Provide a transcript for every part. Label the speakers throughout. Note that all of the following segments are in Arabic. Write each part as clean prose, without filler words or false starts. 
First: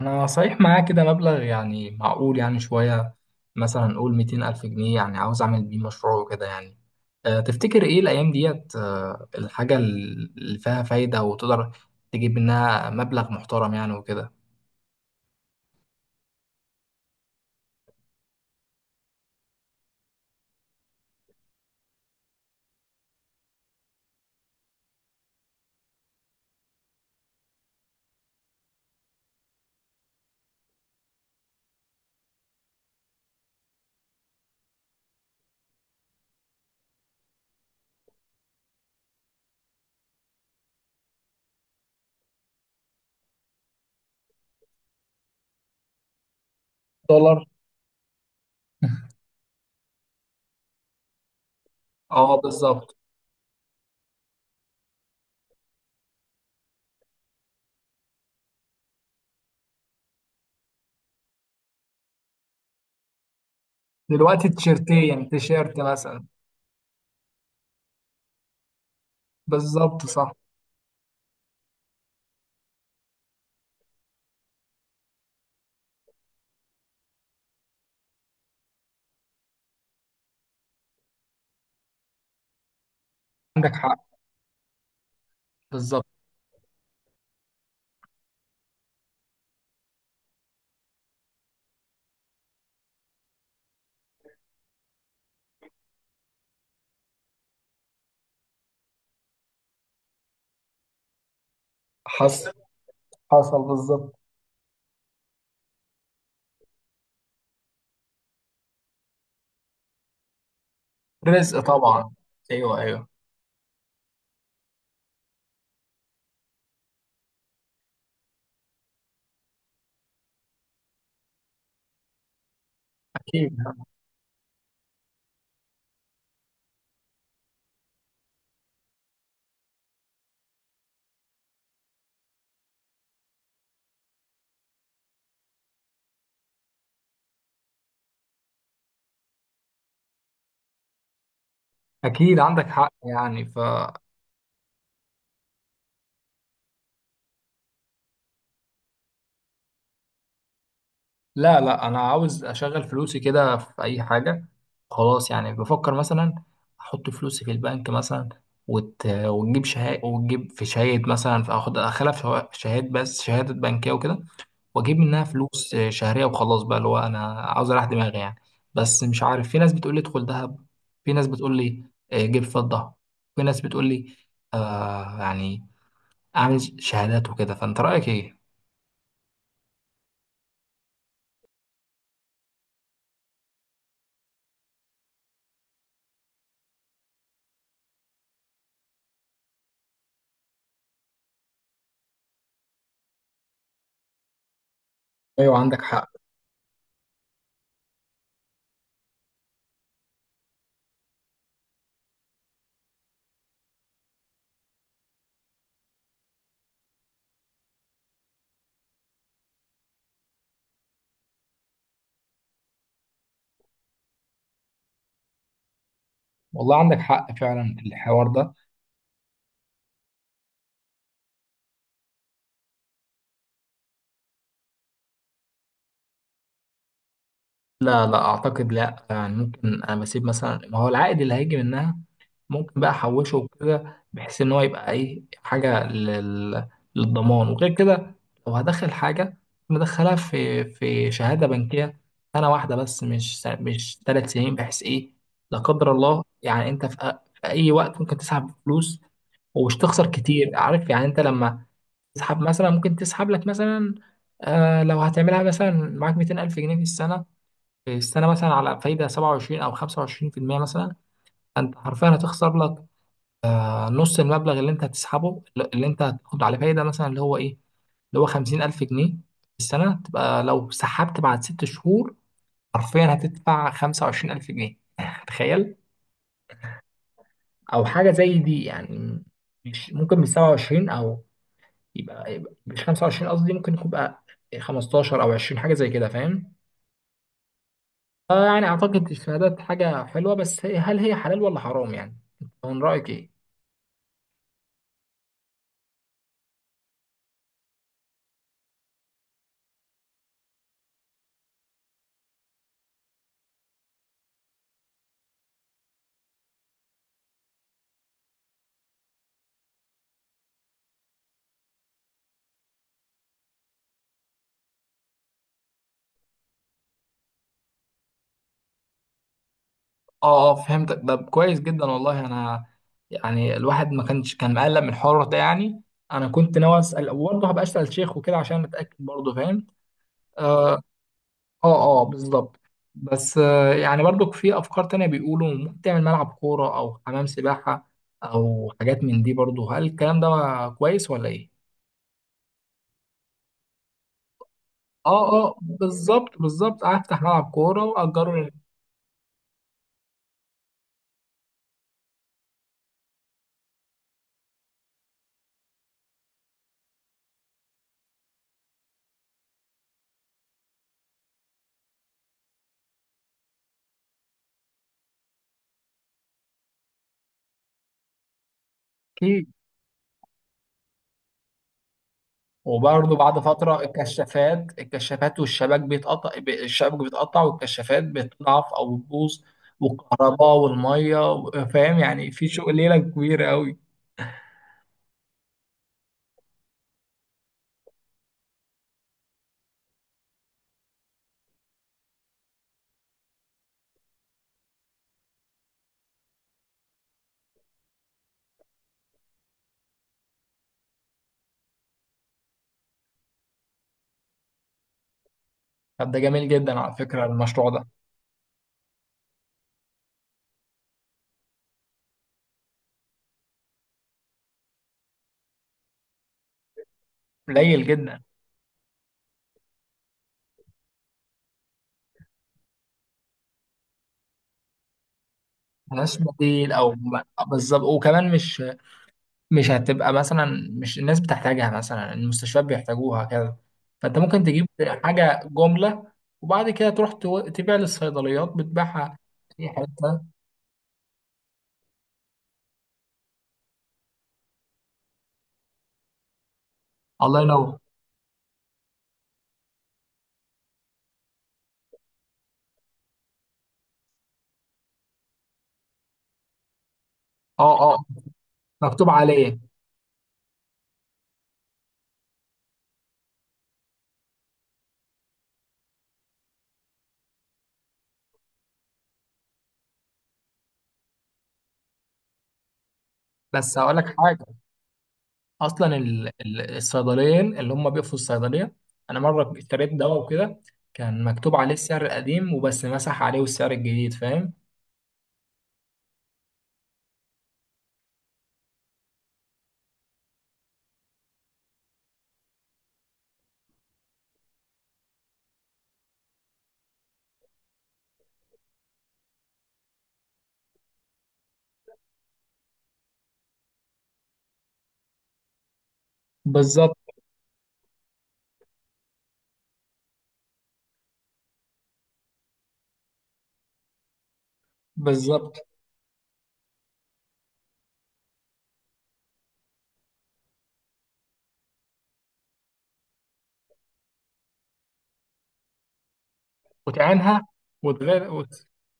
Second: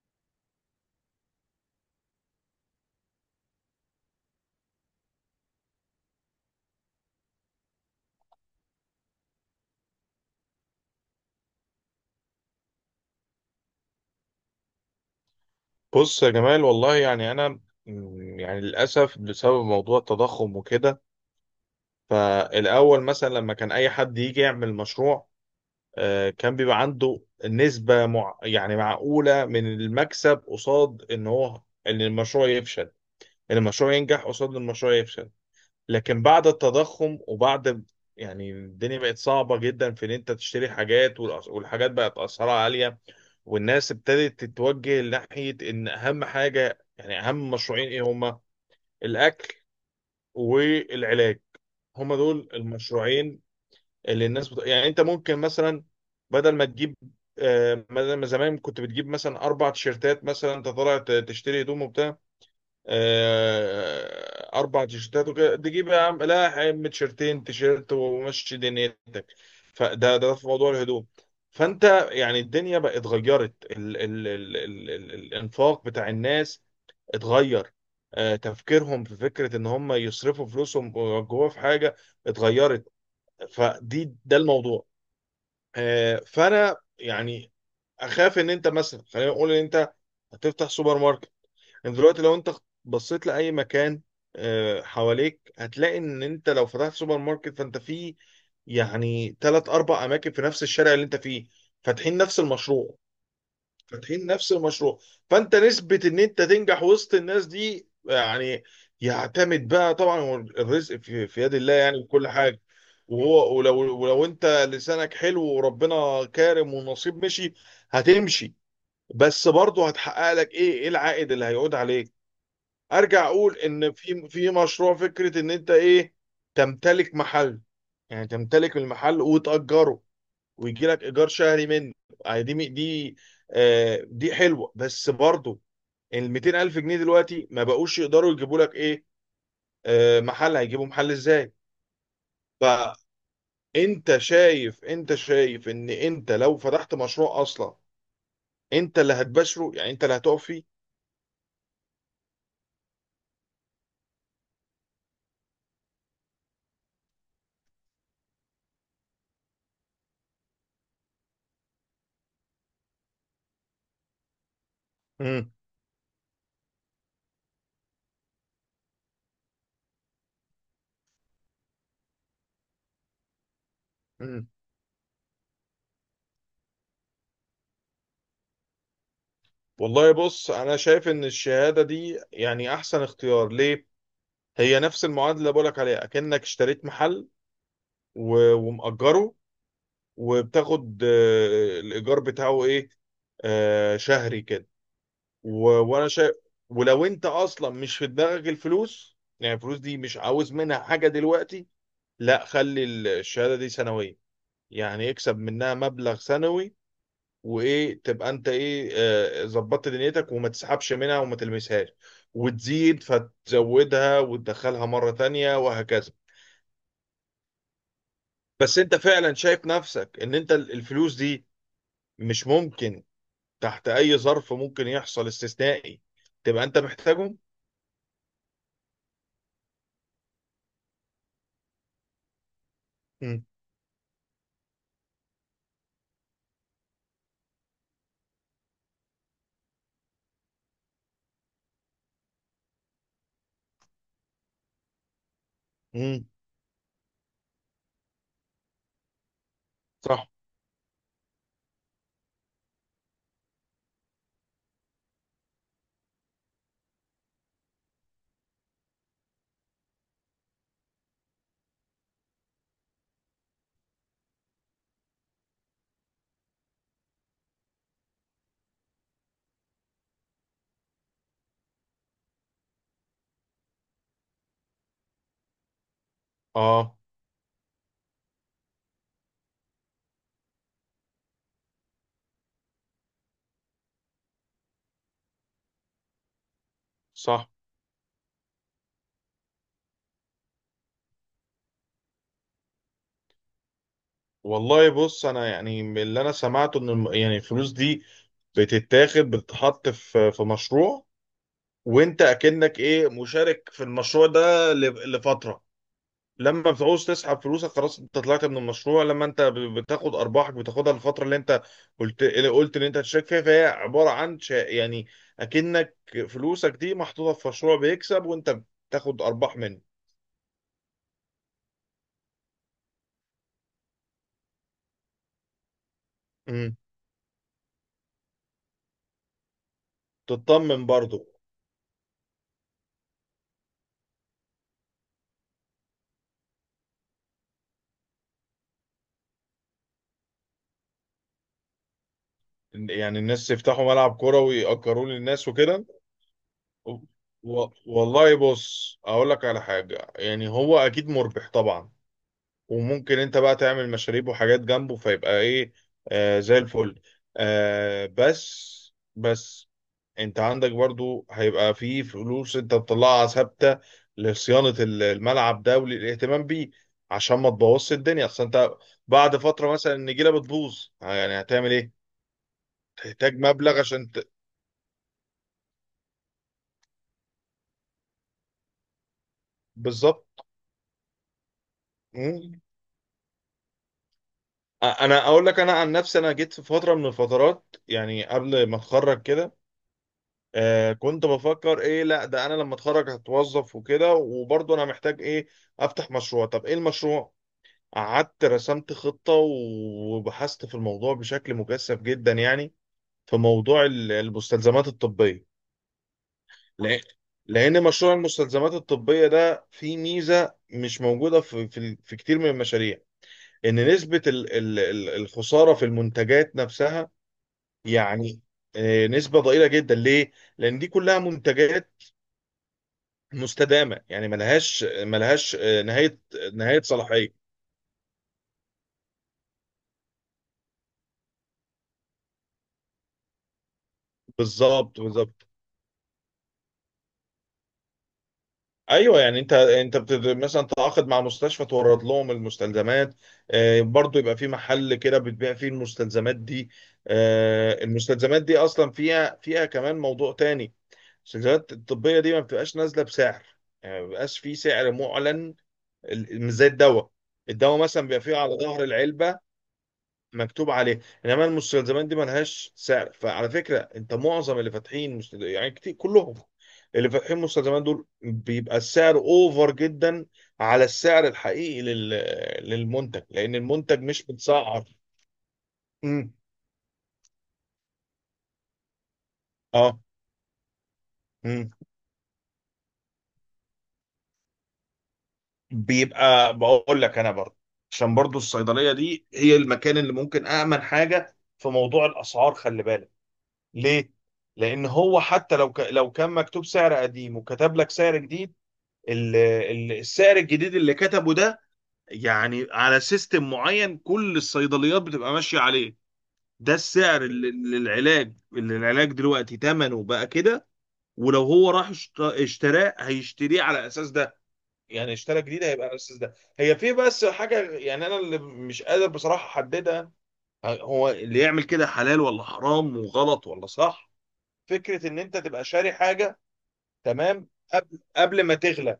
Speaker 1: انا صحيح معايا كده مبلغ يعني معقول، يعني شوية، مثلا نقول 200 ألف جنيه، يعني عاوز أعمل بيه مشروع وكده يعني. تفتكر إيه الأيام ديت، الحاجة اللي فيها فايدة وتقدر تجيب منها مبلغ محترم يعني وكده.
Speaker 2: بص يا جمال، والله يعني انا يعني للاسف بسبب موضوع التضخم وكده. فالاول مثلا لما كان اي حد يجي يعمل مشروع، كان بيبقى عنده نسبه مع يعني معقوله من المكسب قصاد ان هو ان المشروع يفشل ان المشروع ينجح قصاد ان المشروع يفشل. لكن بعد التضخم وبعد يعني الدنيا بقت صعبه جدا في ان انت تشتري حاجات، والحاجات بقت اسعارها عاليه، والناس ابتدت تتوجه ناحية إن أهم حاجة، يعني
Speaker 1: دولار.
Speaker 2: أهم مشروعين إيه هما؟ الأكل والعلاج، هما
Speaker 1: اه،
Speaker 2: دول
Speaker 1: بالظبط.
Speaker 2: المشروعين اللي الناس يعني. أنت ممكن مثلا بدل ما تجيب، بدل ما زمان كنت بتجيب مثلا أربع تيشيرتات، مثلا أنت طالع تشتري هدوم وبتاع،
Speaker 1: دلوقتي
Speaker 2: اربع
Speaker 1: تيشيرتين، يعني
Speaker 2: تيشيرتات وكده،
Speaker 1: تيشيرت
Speaker 2: تجيب يا عم
Speaker 1: مثلا.
Speaker 2: لا يا عم تيشيرتين، تيشيرت ومشي دنيتك.
Speaker 1: بالظبط،
Speaker 2: فده
Speaker 1: صح.
Speaker 2: ده في موضوع الهدوم. فانت يعني الدنيا بقت اتغيرت، ال الانفاق بتاع الناس اتغير، تفكيرهم في فكرة ان هم يصرفوا فلوسهم جوه في حاجة اتغيرت.
Speaker 1: عندك حق،
Speaker 2: فدي ده الموضوع.
Speaker 1: بالظبط.
Speaker 2: فانا يعني اخاف ان انت مثلا، خلينا نقول ان انت هتفتح سوبر ماركت. يعني دلوقتي لو انت بصيت لاي مكان حواليك، هتلاقي ان انت لو فتحت سوبر ماركت فانت في يعني ثلاث اربع اماكن في نفس الشارع اللي انت فيه فاتحين نفس
Speaker 1: حصل،
Speaker 2: المشروع،
Speaker 1: حصل بالظبط.
Speaker 2: فاتحين نفس المشروع. فانت نسبة ان انت تنجح وسط الناس دي يعني يعتمد بقى. طبعا هو الرزق في يد
Speaker 1: رزق
Speaker 2: الله يعني
Speaker 1: طبعا.
Speaker 2: وكل حاجة،
Speaker 1: ايوه، ايوه.
Speaker 2: وهو ولو انت لسانك حلو وربنا كارم والنصيب مشي، هتمشي. بس برضه هتحقق لك ايه العائد اللي هيعود عليك؟ ارجع
Speaker 1: اكيد.
Speaker 2: اقول ان في في مشروع، فكره ان انت ايه؟ تمتلك محل. يعني تمتلك المحل وتأجره ويجي لك ايجار شهري منه. يعني دي آه دي حلوه، بس برضه ال 200 الف جنيه دلوقتي ما بقوش يقدروا يجيبوا لك ايه؟ آه، محل. هيجيبوا محل ازاي؟
Speaker 1: اكيد عندك حق يعني.
Speaker 2: فانت شايف، انت شايف ان انت لو فتحت مشروع اصلا انت اللي هتبشره، يعني انت اللي هتقف فيه.
Speaker 1: لا، لا، انا عاوز اشغل فلوسي كده في اي حاجه. خلاص يعني، بفكر مثلا احط فلوسي في البنك مثلا، وتجيب شهاده، وتجيب في شهاده مثلا، فاخد اخلها في شهاده، بس شهاده بنكيه وكده، واجيب منها
Speaker 2: مم.
Speaker 1: فلوس شهريه وخلاص بقى، اللي هو انا عاوز اريح دماغي يعني. بس مش عارف، في ناس بتقول لي ادخل ذهب، في ناس بتقول لي جيب فضه، في ناس بتقول لي
Speaker 2: مم.
Speaker 1: يعني اعمل شهادات وكده. فانت رايك ايه؟
Speaker 2: والله بص، انا شايف ان الشهاده دي يعني احسن اختيار ليه؟ هي نفس المعادله اللي بقولك عليها، اكنك اشتريت محل ومأجره وبتاخد الايجار بتاعه ايه؟ آه، شهري كده.
Speaker 1: ايوه، عندك
Speaker 2: وانا
Speaker 1: حق.
Speaker 2: شايف، ولو انت اصلا مش في دماغك الفلوس، يعني الفلوس دي مش عاوز منها حاجه دلوقتي، لا، خلي الشهاده دي سنويه، يعني اكسب منها مبلغ سنوي. وايه تبقى انت ايه ظبطت دنيتك وما تسحبش منها وما تلمسهاش، وتزيد فتزودها وتدخلها مره تانية وهكذا.
Speaker 1: والله، عندك حق فعلا الحوار ده.
Speaker 2: بس انت فعلا شايف نفسك ان انت الفلوس دي مش ممكن تحت اي ظرف ممكن يحصل استثنائي تبقى انت محتاجهم؟
Speaker 1: لا، لا اعتقد، لا يعني ممكن، انا بسيب مثلا ما هو العائد اللي هيجي منها، ممكن بقى احوشه
Speaker 2: امم.
Speaker 1: وكده بحيث ان هو يبقى ايه، حاجه للضمان وغير كده. لو هدخل حاجه مدخلها في شهاده بنكيه سنه واحده بس، مش 3 سنين، بحيث ايه لا قدر الله
Speaker 2: امم.
Speaker 1: يعني انت في اي وقت ممكن تسحب فلوس ومش تخسر
Speaker 2: صح.
Speaker 1: كتير. عارف يعني، انت لما تسحب مثلا، ممكن تسحب لك مثلا، آه لو هتعملها مثلا معاك 200,000 جنيه في السنة، في السنة، مثلا على فايدة 27 أو 25% مثلا، أنت حرفيا هتخسر لك نص المبلغ اللي أنت هتسحبه، اللي أنت هتاخد عليه فايدة، مثلا اللي هو إيه، اللي هو 50,000 جنيه في السنة. تبقى لو سحبت بعد 6 شهور حرفيا هتدفع 25,000 جنيه تخيل.
Speaker 2: اه.
Speaker 1: أو حاجة زي دي يعني. مش ممكن من 27 أو يبقى مش 25، قصدي ممكن يكون بقى 15 أو 20، حاجة زي كده فاهم.
Speaker 2: صح.
Speaker 1: يعني أعتقد الشهادات حاجة حلوة، بس هل هي حلال ولا حرام يعني؟ من رأيك إيه؟
Speaker 2: والله بص، انا يعني من اللي انا سمعته ان يعني الفلوس دي بتتاخد بتتحط في في مشروع، وانت اكنك ايه مشارك في المشروع ده لفترة. لما بتعوز تسحب فلوسك خلاص انت طلعت من المشروع. لما انت بتاخد ارباحك، بتاخدها الفتره اللي انت قلت اللي قلت ان انت هتشارك فيها. فهي عباره عن يعني اكنك فلوسك دي محطوطه في مشروع بيكسب وانت بتاخد ارباح منه.
Speaker 1: اه، اه فهمتك، ده كويس جدا والله، انا يعني الواحد ما كانش كان مقلق من الحوار ده يعني. أنا كنت
Speaker 2: امم.
Speaker 1: ناوي أسأل، برضه هبقى أسأل شيخ وكده عشان أتأكد، برضه فاهم؟ اه.
Speaker 2: تطمن برضو.
Speaker 1: اه. آه، بالظبط. بس يعني برضو في افكار تانية بيقولوا ممكن تعمل ملعب كورة او حمام سباحة او حاجات من دي برضو، هل الكلام ده كويس ولا ايه؟
Speaker 2: يعني الناس يفتحوا ملعب كوره ويأجروه
Speaker 1: اه،
Speaker 2: للناس
Speaker 1: اه،
Speaker 2: وكده.
Speaker 1: بالظبط، بالظبط، هفتح ملعب كورة
Speaker 2: والله
Speaker 1: وأجره.
Speaker 2: بص، اقول لك على حاجه. يعني هو اكيد مربح طبعا، وممكن انت بقى تعمل مشاريب وحاجات جنبه فيبقى ايه آه زي الفل. آه بس، بس انت عندك برضو هيبقى في فلوس انت بتطلعها ثابتة لصيانة الملعب ده وللاهتمام بيه عشان ما تبوظش الدنيا. اصل انت بعد فترة مثلا النجيلة بتبوظ، يعني هتعمل ايه؟
Speaker 1: وبرضه
Speaker 2: تحتاج
Speaker 1: بعد
Speaker 2: مبلغ
Speaker 1: فترة
Speaker 2: عشان
Speaker 1: الكشافات، الكشافات والشبك الشبك بيتقطع والكشافات بتضعف أو بتبوظ،
Speaker 2: بالظبط.
Speaker 1: والكهرباء والمية فاهم يعني في
Speaker 2: مم.
Speaker 1: شغل ليلة كبيرة أوي.
Speaker 2: انا اقول لك انا عن نفسي، انا جيت في فترة من الفترات يعني قبل ما اتخرج كده، آه كنت بفكر ايه. لا ده انا لما اتخرج هتوظف وكده، وبرضه انا محتاج ايه افتح مشروع. طب ايه المشروع؟ قعدت رسمت خطة وبحثت في الموضوع بشكل مكثف جدا يعني، في موضوع المستلزمات الطبية.
Speaker 1: طب ده جميل جدا على
Speaker 2: لأ-
Speaker 1: فكرة المشروع
Speaker 2: لان
Speaker 1: ده.
Speaker 2: مشروع المستلزمات الطبية ده فيه ميزة مش موجودة في كتير من المشاريع. ان نسبة الخسارة في المنتجات نفسها
Speaker 1: قليل جدا.
Speaker 2: يعني نسبة ضئيلة جدا. ليه؟ لأن دي كلها منتجات مستدامه، يعني ملهاش
Speaker 1: ملهاش
Speaker 2: نهايه،
Speaker 1: بديل
Speaker 2: نهايه
Speaker 1: أو
Speaker 2: صلاحيه.
Speaker 1: بالظبط. وكمان مش، مش هتبقى مثلا، مش الناس بتحتاجها مثلا، المستشفيات بيحتاجوها كده، فأنت ممكن تجيب
Speaker 2: بالظبط،
Speaker 1: حاجة
Speaker 2: بالظبط.
Speaker 1: جملة وبعد كده تروح تبيع للصيدليات، بتبيعها
Speaker 2: ايوه، يعني انت
Speaker 1: في أي
Speaker 2: انت
Speaker 1: حتة.
Speaker 2: مثلا تعاقد مع مستشفى تورد لهم المستلزمات، برضو يبقى في محل كده بتبيع فيه المستلزمات دي.
Speaker 1: الله ينور.
Speaker 2: المستلزمات دي اصلا فيها كمان موضوع تاني. المستلزمات الطبيه دي ما بتبقاش نازله بسعر، يعني ما بيبقاش في سعر معلن، مش زي الدواء. الدواء
Speaker 1: اه.
Speaker 2: مثلا
Speaker 1: آه.
Speaker 2: بيبقى فيه على ظهر
Speaker 1: مكتوب
Speaker 2: العلبه
Speaker 1: عليه.
Speaker 2: مكتوب عليه، انما المستلزمات دي ملهاش سعر. فعلى فكره انت معظم اللي فاتحين يعني كتير، كلهم اللي فاتحين مستلزمات دول بيبقى السعر اوفر جدا على السعر الحقيقي للمنتج، لان
Speaker 1: بس هقول
Speaker 2: المنتج
Speaker 1: لك
Speaker 2: مش
Speaker 1: حاجه،
Speaker 2: متسعر.
Speaker 1: اصلا
Speaker 2: امم.
Speaker 1: الصيدليين اللي هم بيقفوا الصيدليه. انا مره اشتريت
Speaker 2: اه.
Speaker 1: دواء وكده، كان مكتوب
Speaker 2: امم.
Speaker 1: عليه السعر القديم وبس، مسح عليه السعر الجديد فاهم.
Speaker 2: بيبقى بقول لك انا برضه عشان برضه الصيدليه دي هي المكان اللي ممكن امن حاجه في موضوع الاسعار. خلي بالك ليه؟ لان هو حتى لو لو كان مكتوب سعر قديم وكتب لك سعر جديد، السعر الجديد اللي كتبه ده يعني على سيستم معين كل الصيدليات بتبقى ماشية عليه. ده
Speaker 1: بالظبط،
Speaker 2: السعر اللي العلاج، اللي العلاج دلوقتي ثمنه بقى كده، ولو هو راح اشتراه هيشتريه على اساس ده. يعني اشترى
Speaker 1: بالظبط،
Speaker 2: جديد هيبقى على اساس ده. هي في بس حاجة يعني انا اللي مش قادر بصراحة احددها، هو اللي يعمل كده حلال ولا حرام، وغلط ولا صح. فكرة ان انت تبقى شاري حاجة.
Speaker 1: وتعينها،
Speaker 2: تمام. قبل
Speaker 1: وتغير
Speaker 2: قبل ما تغلى،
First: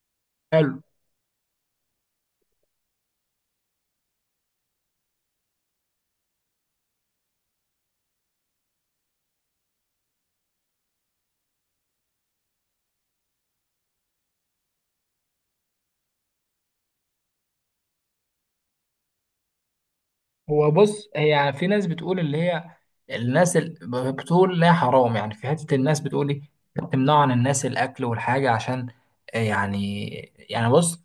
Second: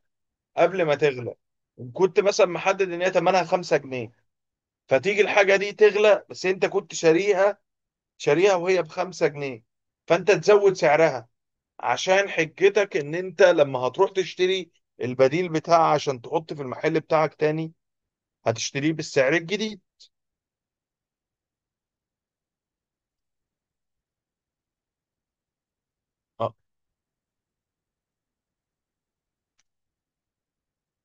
Speaker 1: حلو.
Speaker 2: قبل ما تغلى، كنت مثلا محدد ان هي ثمنها 5 جنيه، فتيجي الحاجه دي تغلى بس انت كنت شاريها، شاريها وهي ب 5 جنيه، فانت تزود سعرها عشان حجتك ان انت لما هتروح تشتري البديل بتاعها عشان تحط في المحل بتاعك تاني هتشتريه بالسعر الجديد.
Speaker 1: هو بص، هي في ناس بتقول اللي هي الناس بتقول لا حرام، يعني في حتة، الناس بتقول ايه،
Speaker 2: اه.
Speaker 1: بتمنعوا عن الناس الاكل والحاجة عشان يعني بص،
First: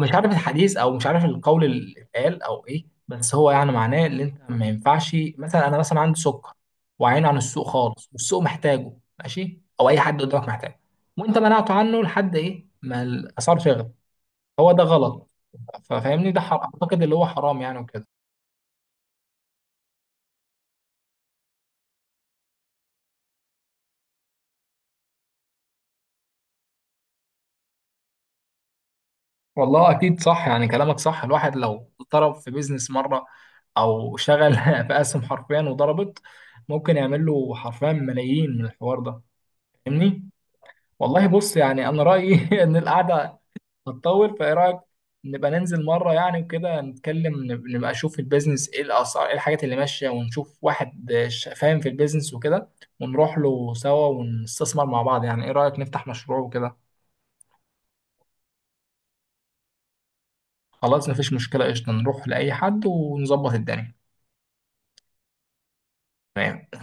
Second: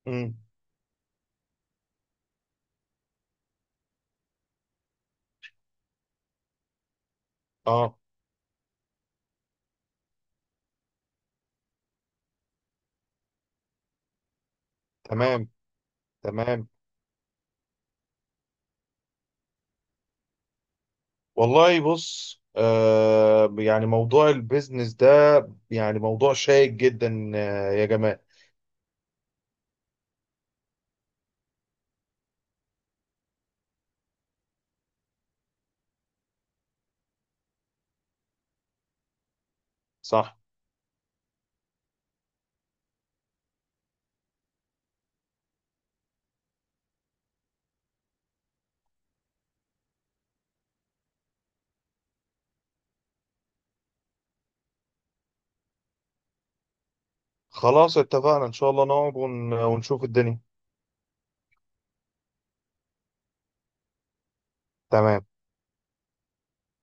Speaker 1: مش عارف
Speaker 2: امم.
Speaker 1: الحديث او مش عارف القول اللي اتقال او ايه، بس هو يعني معناه ان انت ما ينفعش، مثلا انا مثلا عندي سكر وعين عن السوق
Speaker 2: اه.
Speaker 1: خالص والسوق محتاجه ماشي، او اي حد قدامك محتاجه وانت منعته عنه لحد ايه ما الاسعار تغلى، هو ده غلط.
Speaker 2: تمام.
Speaker 1: ففاهمني ده
Speaker 2: تمام.
Speaker 1: اعتقد اللي هو حرام يعني وكده.
Speaker 2: والله بص، يعني موضوع البيزنس ده يعني موضوع شائك جدا، يا جماعة.
Speaker 1: والله اكيد صح يعني كلامك صح. الواحد لو ضرب في بيزنس مره او شغل في اسهم حرفيا وضربت، ممكن يعمل له حرفيا ملايين من الحوار ده، فاهمني.
Speaker 2: صح.
Speaker 1: والله بص، يعني انا رايي ان القعده هتطول، فايه رايك نبقى ننزل مره، يعني وكده نتكلم، نبقى نشوف البيزنس ايه، الاسعار ايه، الحاجات اللي ماشيه، ونشوف واحد فاهم في البيزنس وكده، ونروح له سوا ونستثمر مع بعض. يعني ايه رايك نفتح مشروع وكده.
Speaker 2: خلاص اتفقنا ان شاء الله، نقعد ونشوف الدنيا.
Speaker 1: خلاص مفيش مشكله، قشطه، نروح لاي حد ونظبط الدنيا.
Speaker 2: تمام.
Speaker 1: تمام.